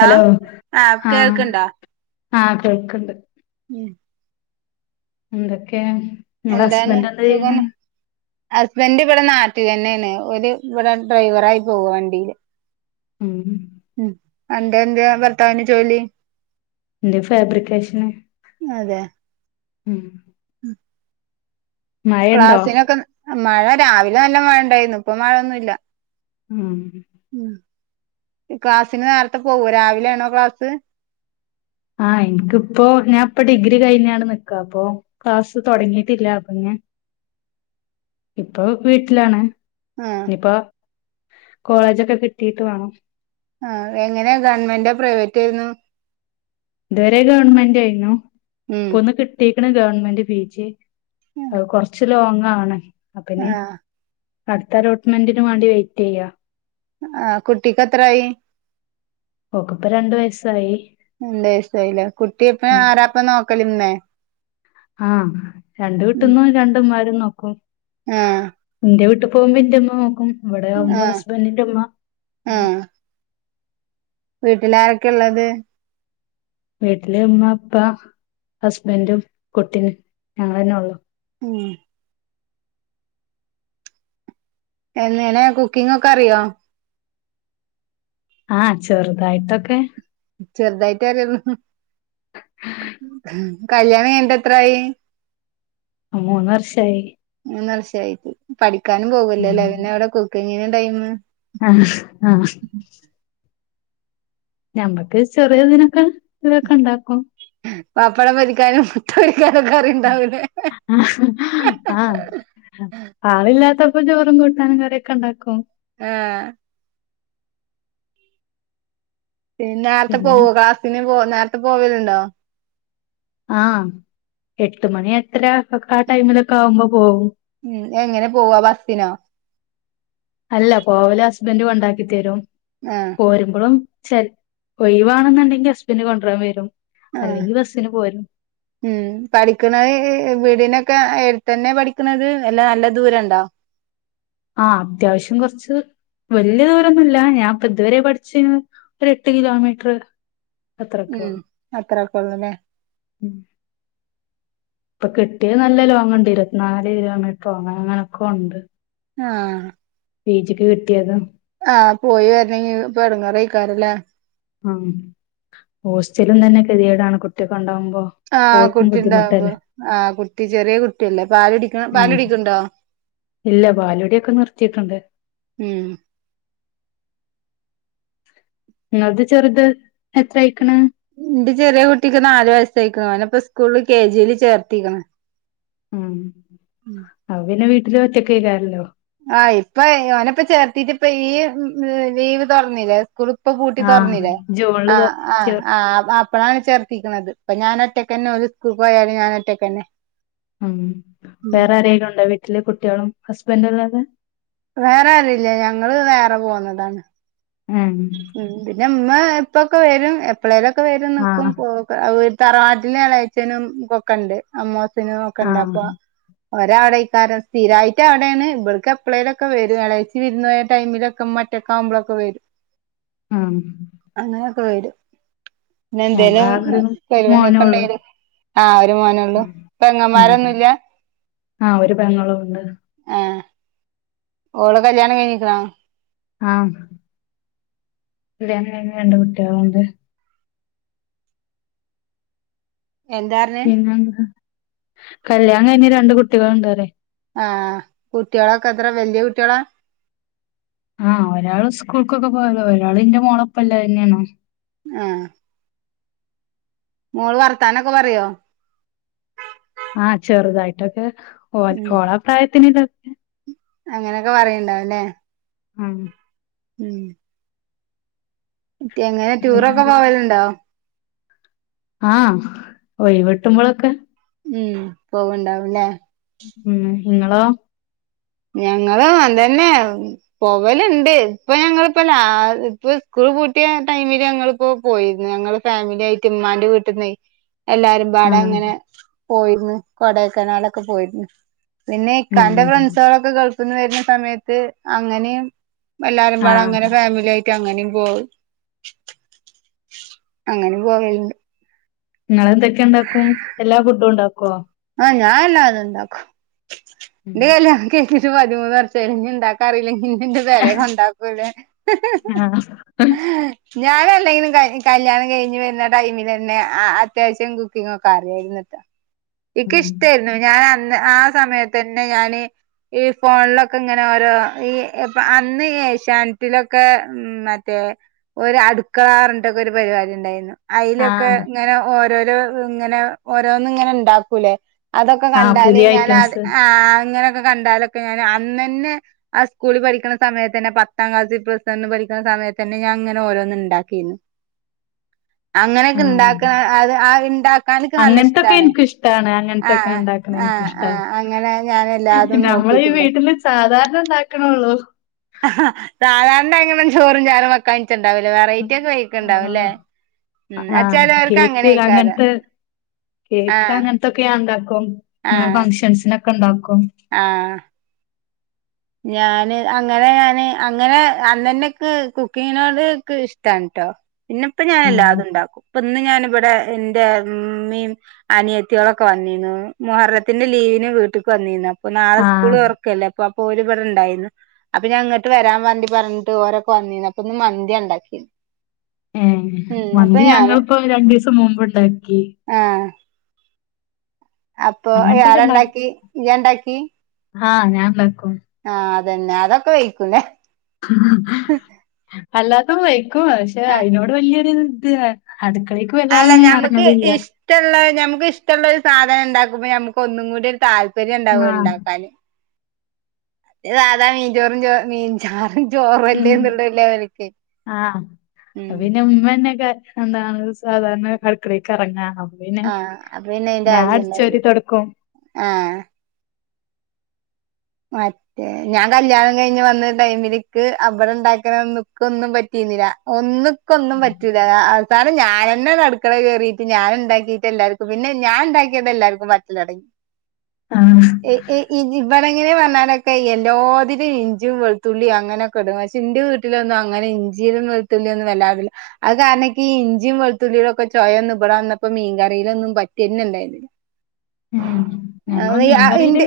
Hello ആഹ് ആ കേൾക്ക്ണ്ടോ ആ കേൾക്ക്ണ്ട് ഉം ന്തക്കെ എന്താണ് സുഖന്നെ ഹസ്ബൻഡ് ഇവിടെ നാ ട്ടിലെന്നെയാണ് ഓല് ഇവിടെ ഡ്രൈവറായി പോവ വണ്ടിയില് ഉം ഉം അന്ടെ എന്താ ഭർത്താവിന് ജോലി ഇന്റെ ഫാബ്രിക്കേഷന് അതെ ഉം മഴണ്ടോ ക്ലാസ്സിനൊക്കെ മഴ രാവിലെ നല്ല മഴണ്ടായിരുന്നു ഇപ്പൊ മഴൊന്നുല്ല ഉം ഉം ക്ലാസിന് നേരത്തെ പോവോ രാവിലൊണോ ക്ലാസ് ആ ഇൻക്കിപ്പോ ഞാൻ ഇപ്പം ഡിഗ്രി കഴിഞ്ഞാണ്ട് നിക്ക അപ്പൊ ക്ലാസ്സ് തൊടങ്ങിട്ടില്ല അപ്പൊ ഞാൻ ഇപ്പൊ വീട്ടിലാണ് ആഹ് ഇനിപ്പൊ കോളേജൊക്കെ കിട്ടീട്ട് വാണം ആ എങ്ങനെ ഗവണ്മെന്റോ പ്രൈവറ്റെയിരുന്നു ഇതുവരെ ഗവൺമെന്റ് ആയിരുന്നു ഉം ഇപ്പൊ ഒന്ന് കിട്ടീക്ക്ണ് ഗവൺമെന്റ് പി ജി അ കൊറച്ച് ലോങ്ങാണ് അപ്പഞ് ആഹ് അടുത്ത അലോട്ട്മെന്റിന് വേണ്ടി വെയിറ്റ് ചെയ്യാ ആ കുട്ടിക്കത്രായി ഓക്ക് ഇപ്പൊ രണ്ടു വയസ്സായി [unintelligible] സായില്ല കുട്ടിപ്പ ആരാപ്പ നോക്കലിമ്മെ ആഹ രണ്ട വീട്ടന്നും രണ്ടുംമാര നോക്ക ആഹ് എന്റെ വീട്ട പോകുമ്പോ ന്റെമ്മ നോക്കും ഇവിടെ ആവുമ്പോ ആഹ് ഹസ്ബൻറിന്റെമ്മ ഉ വീട്ടിലാരൊക്കെള്ളത് വീട്ടിലെ മ്മ, പ്പ, ഹസ്ബൻറും, കുട്ടിനും, ഞങ്ങെന്നെ, ഉള്ളു ഉം എങ്ങെനെ കുക്കിംഗൊക്കറിയോ? ആഹ ചെറുതായിട്ടൊക്കെ ചെറുതായിട്ടറിയുന്നു ഹ് കല്യാണംകഴിഞ്ഞിട്ടെത്രായി? മൂന്ന് വർഷായി മൂന്നർഷായി പഠിക്കാനും പോകൂല്ലോ ഉം ലെ പിന്നെ വിടെ കുക്കിങ്ങിന്റെ ടൈം ആഹ് ആഹ് ഞമ്മക്ക് ചെറിയതിനൊക്കെ ഇതൊക്കെ ഉണ്ടാക്കും പപ്പടം പൊരിക്കാനും മുട്ടപൊ ആഹ ആളില്ലാത്ത അപ്പ ചോറും കൂട്ടാനും കറിയൊക്കെണ്ടാക്കും ആഹ പിന്ന നേരത്തെ പിന്നെ പോവോ ക്ലാസ്സിന് പോ നേരത്തെ പോവലുണ്ടോ ആഹ എട്ട്മണി എട്ടെരക്ക ആ ടൈമിലൊക്കെ ആവുമ്പോ പോകും ഉം എങ്ങനെ പോവാ ബസ്സിനോ അല്ല പോവലെസ്ബൻഡ് കൊണ്ടാക്കിത്തരും ആഹ് പോരുമ്പോളും ശരി ഒഴിവാണെന്നുണ്ടെങ്കി അസ്ബന്ഡ് കൊണ്ടോരാൻ വരും ആ അല്ലെങ്കി ബസ്സിന് പോരും ഉം പഠിക്കണെ വീടിനെ ക്കെത്തന്നെ പഠിക്കുന്നത് എല്ലാ നല്ല ദൂരണ്ടോ ആ അത്യാവശ്യം കൊറച്ച് വല്യയ ദൂരൊന്നുല്ല ഞാൻ ഇപ്പ ഇതുവരെ പഠിച്ച ഒരു എട്ട് കിലോമീറ്റർ അത്രൊക്കെ ഉം ഒള്ളൂ അത്രക്കെള്ളല്ലേ ഉം ഇപ്പൊ കിട്ടിയത് നല്ല ലോങ്ണ്ട് ഇരത്നാല് കിലോമീറ്റർങ്ങ അങ്ങനെയൊ‌ക്കോണ്ട് ആഹ പി ജിക്ക് കിട്ടിയതോ? ആഹ പോയി വരണെങ്കി പ്പെടങ്ങേറായിക്കാരല്ലേ? ആ ഹോസ്റ്റലും തന്നെ കെതിടാണ് കുട്ടിയക്കെണ്ടകുമ്പ ആഹ കുട്ടി ഉണ്ടാവുമ്പോ ആഹ് കുട്ടി ചെറിയ കുട്ടിയല്ലേ പാല് കുടിക്കണ പാല് ഉം കുടിക്ക്ണ്ടോ ഇല്ല പാലുടിയൊക്കെ നിർത്തിയിട്ടുണ്ട് ഉം അത് ചെറുത് എത്രയായ്ക്ക്ണ്? ന്റെ ചെറിയ കുട്ടിക്ക് നാല് വയസ്സായിക് അവനെപ്പ സ്കൂളില് കെ ജി ല്ചേർത്തിക്കണ് ഉം അവന്നെ വീട്ടില് ഒറ്റയ്ക്കാരല്ലോ ആഹ ഇപ്പൊ ഓന ഇപ്പ ചേർത്തിട്ട ഇപ്പ ഈ ലീവ് തുറന്നില്ലേ സ്കൂൾ ഇപ്പൊ പൂട്ടി ആഹ് തുറന്നില്ലേ ജൂണില് ആ തൊ ആ ചേർ ആ അപ്പഴാണ് ചേർത്തിക്കണത് അപ്പൊ ഞാനൊറ്റേക്കന്നെ ഒരു സ്കൂ പോയാലും ഞാന ഒറ്റേക്ക്ന്നെ ഉം വേറെ ആരെലുംണ്ടോ വീട്ടിലെ കുട്ടികളും ഹസ്ബൻഡല്ലാതെ വേറെ ആരുല്ല ഞങ്ങള് വേറെ പോന്നതാണ് ഉം ഉ പിന്നെ ഉമ്മ ഇപ്പക്കെ വരും എപ്പളേലൊക്കെ വരും നിക്കും ആഹ് തറവാട്ടിൽ എളേഛനും കൊക്ക ഇണ്ട് അമ്മോസനും ഒക്കെണ്ട് ആഹ് അപ്പൊ ഒരാഅടയ്ക്കാരും സ്ഥിരായിട്ടാടാണ് ഇവിടെക്ക് എപ്പളേങ്കിലൊക്കെ വരും ഇളേച്ചി വിരുന്നപോയ ടൈമിലൊക്കെ മ റ്റക്കാമ്പോളൊക്കെ വെരും ആഹ് അങ്ങനെക്കെ വെരും പിന്നെ എന്തേലും ഞങ്ങളാകെ ഒരു മോനേ ഉള്ളൂ പരുപാടിക്കണ്ടെല് ആഹ ഒരു മോനേള്ളൂ ഉം പെങ്ങന്മാരൊന്നുല്ല ആഹ് ഒരു പെങ്ങളുംണ്ട് ആഹ് ഓളെ കല്യാണം കയിഞ്ഞിക്ന്നോ ആഹ് ഇ രണ്ട് കുട്ടികളുണ്ട് എന്താർഞ്ഞ് പിന്നെന്ത് കല്യാണം കഴിഞ് രണ്ട് കുട്ടികളുണ്ടോലെ ആഹ് കുട്ടികളൊക്കെ എത്ര വല്യ കുട്ടികളാ ആഹ് ഒരാള് സ്കൂൾക്കൊക്കെ പോയതാ ഒരാള് ന്റെ മോളൊപ്പല്ല ന്നെയാണ് ആഹ് മോൾ വർത്താനൊക്കെ പറയോ ആഹ് ചെറുതായിട്ടൊക്കെ ഓ ഉം ഓള പ്രായത്തിന് അങ്ങനൊക്കെ പറയ്ണ്ടാവുല്ലേ ആഹ് ഉം എങ്ങനെ ടൂറൊക്കെ പിന്നെന്താ പോവല്ണ്ടോ ആഹ് ഒഴിവ് വെട്ടുമ്പോഴൊക്കെ ഉം പോവണ്ടാവുംല്ലേ ഉം നിങ്ങളോ ഞങ്ങള് എന്തന്നെ പവലുണ്ട് ഇപ്പൊ ഞങ്ങിപ്പ ല ഇപ്പ സ് പൂട്ടിയ ടൈമില് ഞങ്ങളിപ്പോ പോയിരുന്നു ഞങ്ങള് ഫാമിലിയുടെയും ഇമ്മാന്റെ വീട്ടിൽന്ന് എല്ലാരും വാട ആഹ് അങ്ങനെ പോയിന്ന് കൊടയക്കനാടൊക്കെ പോയിരുന്നു പിന്നെ ഇക്കാന്റെ ഉം ഫ്രണ്ട്സുകളൊക്കെ ഗൾഫ്ന്ന് വര്ന്ന സമയത്ത് അങ്ങനെയും എല്ലാരും പാട ആഹ് അങ്ങെ ഫാമിലി ആയി അങ്ങനെ പോവാ അങ്ങനെ പോവണ്ട് നിങ്ങെന്തൊക്കെയ ഉണ്ടാക്കും എല്ലാ ഫുഡും ഉണ്ടാക്കോ ആഹ് ഞാനല്ലാതും ണ്ടാക്കും ഉം ഇന്റെ കല്യാണം കഴിഞ്ഞിട്ട് പതിമൂന്ന് വർഷമായി ഞ് ഇണ്ടാക്കാൻ അറിയില്ലെങ്കിൽ എന്റെ പേരേ കൊണ്ടാക്കൂലെ ആഹ് ഞാൻ അല്ലെങ്കിലും കല്യാണം കഴിഞ്ഞ് വരുന്ന ടൈമിൽ തന്നെ അത്യാവശ്യം കുക്കിംഗ് ഒക്കെ അറിയായിരുന്നട്ടോ എക്ക് ഉം ഇഷ്ടായിരുന്നു ഞാൻ അന്ന് ആഹ് സമയത്ത് തന്നെ ഞാന് ഈ ഫോണിലൊക്കെ ഇങ്ങനെ ഓരോ ഈ ഇപ്പൊ അന്ന് ഏഷ്യാനെറ്റിലൊക്കെ ഉം മറ്റേ ഒരു അടുക്കള ർഞ്ഞ്ട്ടൊക്കെ ഒരു പരിപാടി ഉണ്ടായിരുന്നു അയ്ലൊക്കെ ആഹ് ഇങ്ങനെ ഓരോരോ ഇങ്ങനെ ഓരോന്ന്ങ്ങനെ ഇണ്ടാക്കൂലേ അതൊക്കെ ആഹ് കണ്ടാല് പുതിയ ഞാൻ അത് ഐറ്റംസ് അങ്ങനെക്കെ കണ്ടാലൊക്കെ ഞാന് അന്നെന്നെ ആഹ് സ്കൂളിൽ പഠിക്കണ സമയത്ത് തന്നെ പത്താം ക്ലാ പഠിക്കുന്ന സമയത്ത് തന്നെ ഞാൻ ഇങ്ങനെ ഓരോന്ന് ഉണ്ടാക്കിരുന്നു അങ്ങനെയൊക്കെ ഇണ്ടാക്ക ആഹ് അത് ആ ഉണ്ടാക്കാനൊക്കെ നല്ല അങ്ങനത്തൊക്കെ ഇഷ്ടാണ് എനിക്കിഷ്ടാണ് അങ്ങനത്തൊക്കെ ആഹ് ഇണ്ടാക്കണ ആഹ് ആഹ് എനിക്കിഷ്ടാ ആഹ് അങ്ങനെ ഞാൻ എല്ലാതും നമ്മളീ നോക്കിട്ടുണ്ട് വീട്ടില് സാധാരണ ഇണ്ടാക്കണൊള്ളൂ സാധാരണ എങ്ങനും ചോറും ചാറും വെക്കാൻ ണ്ടാവില്ലേ വെറൈറ്റി ഒക്കെ വയ്ക്ക്ണ്ടാവുംല്ലേ ആഹ് ആഹ് കേക്ക് അങ്ങൻത്തെ കേക്ക് ആഹ് അങ്ങൻത്തൊക്കെയാന്താ അപ്പം ഇങ്ങനെ ആഹ് ഫംഗഷൻസിനൊക്കെ ഉണ്ടാക്കും ആഹ് ഞാന് അങ്ങനെ ഞാന് അങ്ങനെ അന്നന്നെക്ക് കുക്കിങ്ങിനോട് ഇഷ്ടാണ്ട്ടോ പിന്നെപ്പ ഞാൻ ആഹ് എല്ലാതും ഉണ്ടാക്കും ഇപ്പൊ ഇന്ന് ഞാനിവിടെ എന്റെ ഇമ്മീം അനിയത്തികളൊക്കെ വന്നിന്നു മുഹ്രത്തിന്റെ ലീവിന് വീട്ടിലക്ക് വന്നീന്നു ഇപ്പ നാളെ ആഹ് സ്കൂള്ൾതൊറക്കല്ലേ അപ്പ ണ്ടായിരുന്നു അപ്പൊ ഞാൻ അങ്ങോട്ട് വരാൻ വന്തി പറഞ്ഞിട്ട് ഓരോക്കെ വന്നിന്ന് അപ്പൊ ഇന്ന് മന്തി ഉണ്ടാക്കിയത് ഏഹ് മന്തി ഞങ്ങിപ്പോ രണ്ടു ദിവസം മുമ്പ്ണ്ടാക്കി ആഹ് അപ്പൊ അങ്ങനത്തൊക്കെ ഇണ്ടാക്കും ആറെണ്ടാക്കി ഇയ്യാണ്ടാക്കി ആഹ് ഞാൻ ഉണ്ടാക്കും ആഹ് തന്നെ അതൊക്കെ വൈകുലേ അല്ലാത്ത വയിക്കും പക്ഷെ ആ അതിനോട് വലിയൊരു ഇത് അടുക്കളേക്ക് വല്ലാത ഞാൻ ഇറങ്ങലില്ല നക്ക് ഇഷ്ടുള്ള ഒരു സാധനം ഇണ്ടാക്കുമ്പോ ഞമുക്ക് ഒന്നും കൂടി ഒരു താല്പര്യം ഉണ്ടാവും ആഹ് ഉണ്ടാക്കാന് സാധാ മീൻചോറും ചോ മീൻചാറും ഉം ചോറല്ലേന്നുള്ളല്ലേ ലെവൽക്ക് ആഹ് ഉ അപ്പൊ പിന്നെ ഉമ്മ തന്നെ ക എന്താണ് സാധാരണ അടുക്കളക്ക് ഇറങ്ങാ, പിന്നെ ആഹ് അപ്പൊ പിന്നെ അയിന്റെ ഞാൻ ആവശ്യം ഇണ്ടാവൂല അടിച്ചോരി തുടക്കും ആഹ് മറ്റേ ഞാൻ കല്യാണം കഴിഞ്ഞ് വന്ന് ടൈമിലേക്ക് അവിടെ ഉണ്ടാക്കണ നക്ക് ഒന്നും പറ്റി ഒന്നക്കു ഒന്നും പറ്റുല്ല സാരം ഞാനന്നെ ഒരു അടുക്കളെ കേറിയിട്ട് ഞാൻ ഉണ്ടാക്കിയിട്ട് എല്ലാവർക്കും പിന്നെ ഞാൻ ഉണ്ടാക്കിട്ട് എല്ലാവർക്കും പറ്റലോടങ്ങി ആ [unintelligible] ങ്ങനൊലൊക്കെ എല്ലാത്തിലും ഇഞ്ചിയും വെളത്തുള്ളിയും അങ്ങനൊക്കെടും പക്ഷെ എന്റെ വീട്ടിലൊന്നും അങ്ങനെ ഇഞ്ചിയിലും വെളത്തുള്ളി ഒന്നും വല്ലാടില്ല അത് കാരണം ഇൻകി ഇഞ്ചിയും വെളുത്തുളളിടെക്കെ ച്ചൊയൊന്ന് ഇവിടെ വന്നപ്പോ മീൻ കറയിലൊന്നും പറ്റിന്നെ ഇണ്ടായില്ല ഉം ഞങ്ങള് മീൻകറിയില്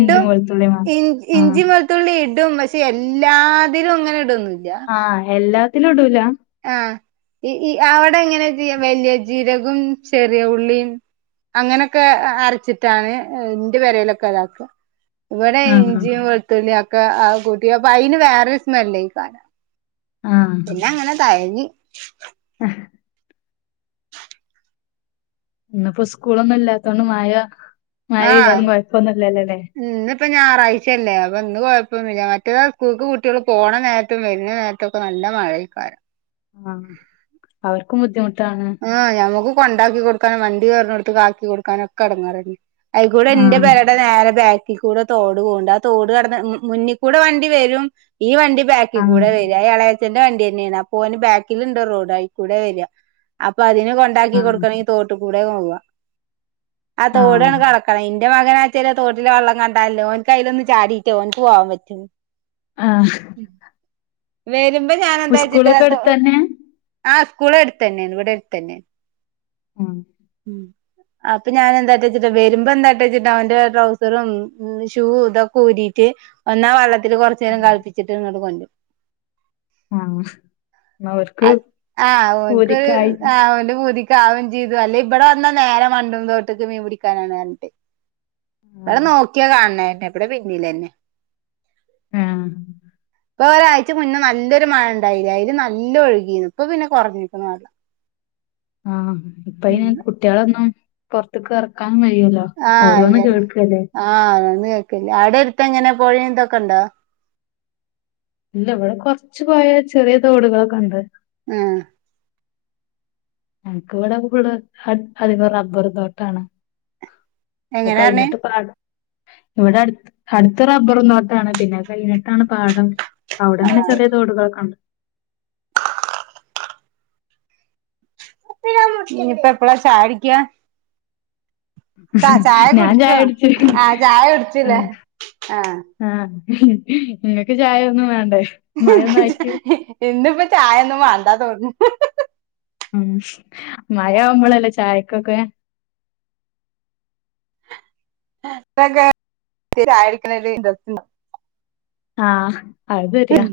ഇഞ്ചി വെളുത്തുള്ളി മാ ഇഞ് ആഹ് ഇഞ്ചി വെളുത്തുള്ളി ഇടും പക്ഷെ എല്ലാതിലും അങ്ങനെ ഇടുംന്ന്ല്ല ആ എല്ലാത്തിലും ഇടുലാ ആ അവിടെ എങ്ങനെ വലിയ ജീരകവും ചെറിയ ഉള്ളിയും അങ്ങനൊക്കെ അരച്ചിട്ടാണ് ഇന്റെ പേരായിലൊക്കെ ഉണ്ടാക്ക ഇവിടെ ആഹ് ഇഞ്ചിയും വെളുത്തുള്ളിയക്കെ ആ കൂട്ടി അപ്പൊ അയിന് വേറൊരു സ്മെല്ലായി ക്കരാം ആഹ് പിന്നെ അങ്ങനെ തയഞ്ഞ് ഇന്ന്‌ ഇപ്പോ സ്കൂളൊന്നും ഇല്ലാത്തോണ്ട് മാഴ പെയെയ്താലും കുഴപ്പൊന്നുംല്ലല്ലേ ഇപ്പൊ ഞായറാഴ്ച അല്ലേ അപ്പൊന്ന് കുഴപ്പൊന്നുമില്ല മറ്റോ സ്കൂൾക്ക് കുട്ടികൾ പോണ നേരത്തും വരുന്ന നേരത്തൊക്കെ നല്ല നല്ല മഴക്കാരം ആ അവർക്കും ബുദ്ധിമുട്ട ആ ഞമ്മക്ക് കൊണ്ടാക്കി കൊടുക്കാനും വണ്ടി കയറണ എടുത്ത് ആാക്കി കൊടുക്കാനും ഒക്കെ എടങ്ങാറാന്നെ അയികൂടെ ആ എന്റെ പേരേടെ നേരെ ബാ കൂടെ തോട് പോഉണ്ട് ആ തോട് കടന്ന് മുന്നിൽ കൂടെ വണ്ടി വരും ഈ വണ്ടി ആ ബാക്കിൽ കൂടെ വെരിയ ഇളയച്ഛന്റെ വണ്ടി തന്നെയാണ് അപ്പോ ഓന് ബാക്കിലുണ്ട് റോഡ് ആയി കൂടെ വരിയാ അപ്പൊ അതിന് കൊണ്ടാക്കി ആ കൊടുക്കണമെങ്കി തോട്ടി കൂടെ പോവുംവാ ആ തോടാണ് കടക്കാണ്ണേ എന്റെ മകനാച്ചല് തോട്ടിലെ വെള്ളം കണ്ടാലിലേ ഓനിക്ക് അതിലൊന്ന് ചാടിട്ടോഓനക്ക് പോവാൻ പറ്റുള്ളു ആ വരുമ്പോ ഞാൻ എന്താ സ്കൂളൊക്കെ വെച്ചിട്ട അടുത്തന്നെ സ്കൂള് അടുത്ത് തന്നെയാണ് ഇവിടെ അടുത്തു തന്നെയാണ് ആ അപ്പൊ ഞാനെ എന്താ വെച്ചിട്ടാ വരുമ്പോ എന്താട്ട വച്ചിട്ടാ അവന്റെ ട്രൗസറും ഷൂ ഇതൊക്കെ ഊരി റ്റ് ഒന്നാ വെള്ളത്തിൽ കുറച്ച് നേരം ആ കളിപ്പിച്ചിട്ട്ങ്ങോട്ട് കൊണ്ടരും ആ. അവർക്ക് ആ അവനിക്കരു പൂതിക്കായി ആ അവന്റെ പുതി ക്കവും ചെയ്തു അല്ലേ ഇവിടെ വന്നാ നേരം മണ്ടും തോട്ടേക്ക് മീൻ പിടിക്കാനാണ് പറഞ്ഞിട്ട് ആ ഇടെ നോക്കിയാ കാണണെ ഇവിടെ പിന്നിലന്നെ ആ ഇപ്പൊ ഒരാഴ്ച്ച മുന്നേ നല്ലൊരു മഴ ഉണ്ടായില്ല അതില് നല്ല ഒഴുകിന്ന് ഇപ്പൊ പിന്നെ കുറഞ്ഞ് നിക്കുണു പറഞ്ഞു ആ ഇപ്പയിന് കുട്ടികളൊന്നും പൊറത്തക്ക് ഇറ കേക്കാൻ കഴിയുല്ല ഓരോന്ന് കേൾക്കുല്ലേ കേൾക്കല്ലേ അവിടെ അടുത്ത് എങ്ങനെ പോഴ ഇതൊക്കെ ഇണ്ടോ ഇല്ല ഇവിടെ കൊറച്ച് പോയാ ചെറിയ തോടുകളൊക്കെ ഉണ്ട് ഉം എനിക്ക്. ഇവിടെ ഫുള്ള് അധികം റബ്ബർ തോട്ടാണ് എങ്ങനെ പറഞ്ഞേ കഴഞ്ഞിട്ട് പാഠം ഇവിടെ അടു അടുത്ത് റബ്ബറുതോട്ടാണ് പിന്നെ കഴിഞ്ഞിട്ടാണ് പാടം അവിടെങ്ങനെ ചെറിയ തോടുകളൊക്കെ ണ്ട് നി ഇപ്പ എപ്പളാ ചായുടിക്കാ ഞാൻ കുടിച്ചോ ചായുടിച്ചു ആഹ് ചായ ആ കുടിച്ചില്ലേ ആഹ് ആ ങ്ങക്ക് ചായൊന്നും വേണ്ടേ മഴ ഒന്നായിട്ട് എന്ന്പ്പ ചായ ന്നും വാണ്ടാ തോന്നു ഉം മഴയാവുമ്പളല്ലേ ചായക്കൊക്കെ [unintelligible] ആ അത് ശെരിയാ.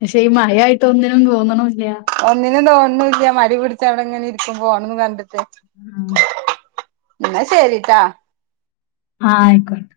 പക്ഷെ ഈ മഴായിട്ടൊന്നിനും തോന്ന്ണു ഒന്നിനും തോന്ന്ണുല്ല മടി പിടിച്ചവിടെ ങ്ങനെ ഇരിക്കും ഫോണും കണ്ട്ട്ട് ആ ന്ന ശെരി ട്ടോ ആ അയ്ക്കോട്ടെ.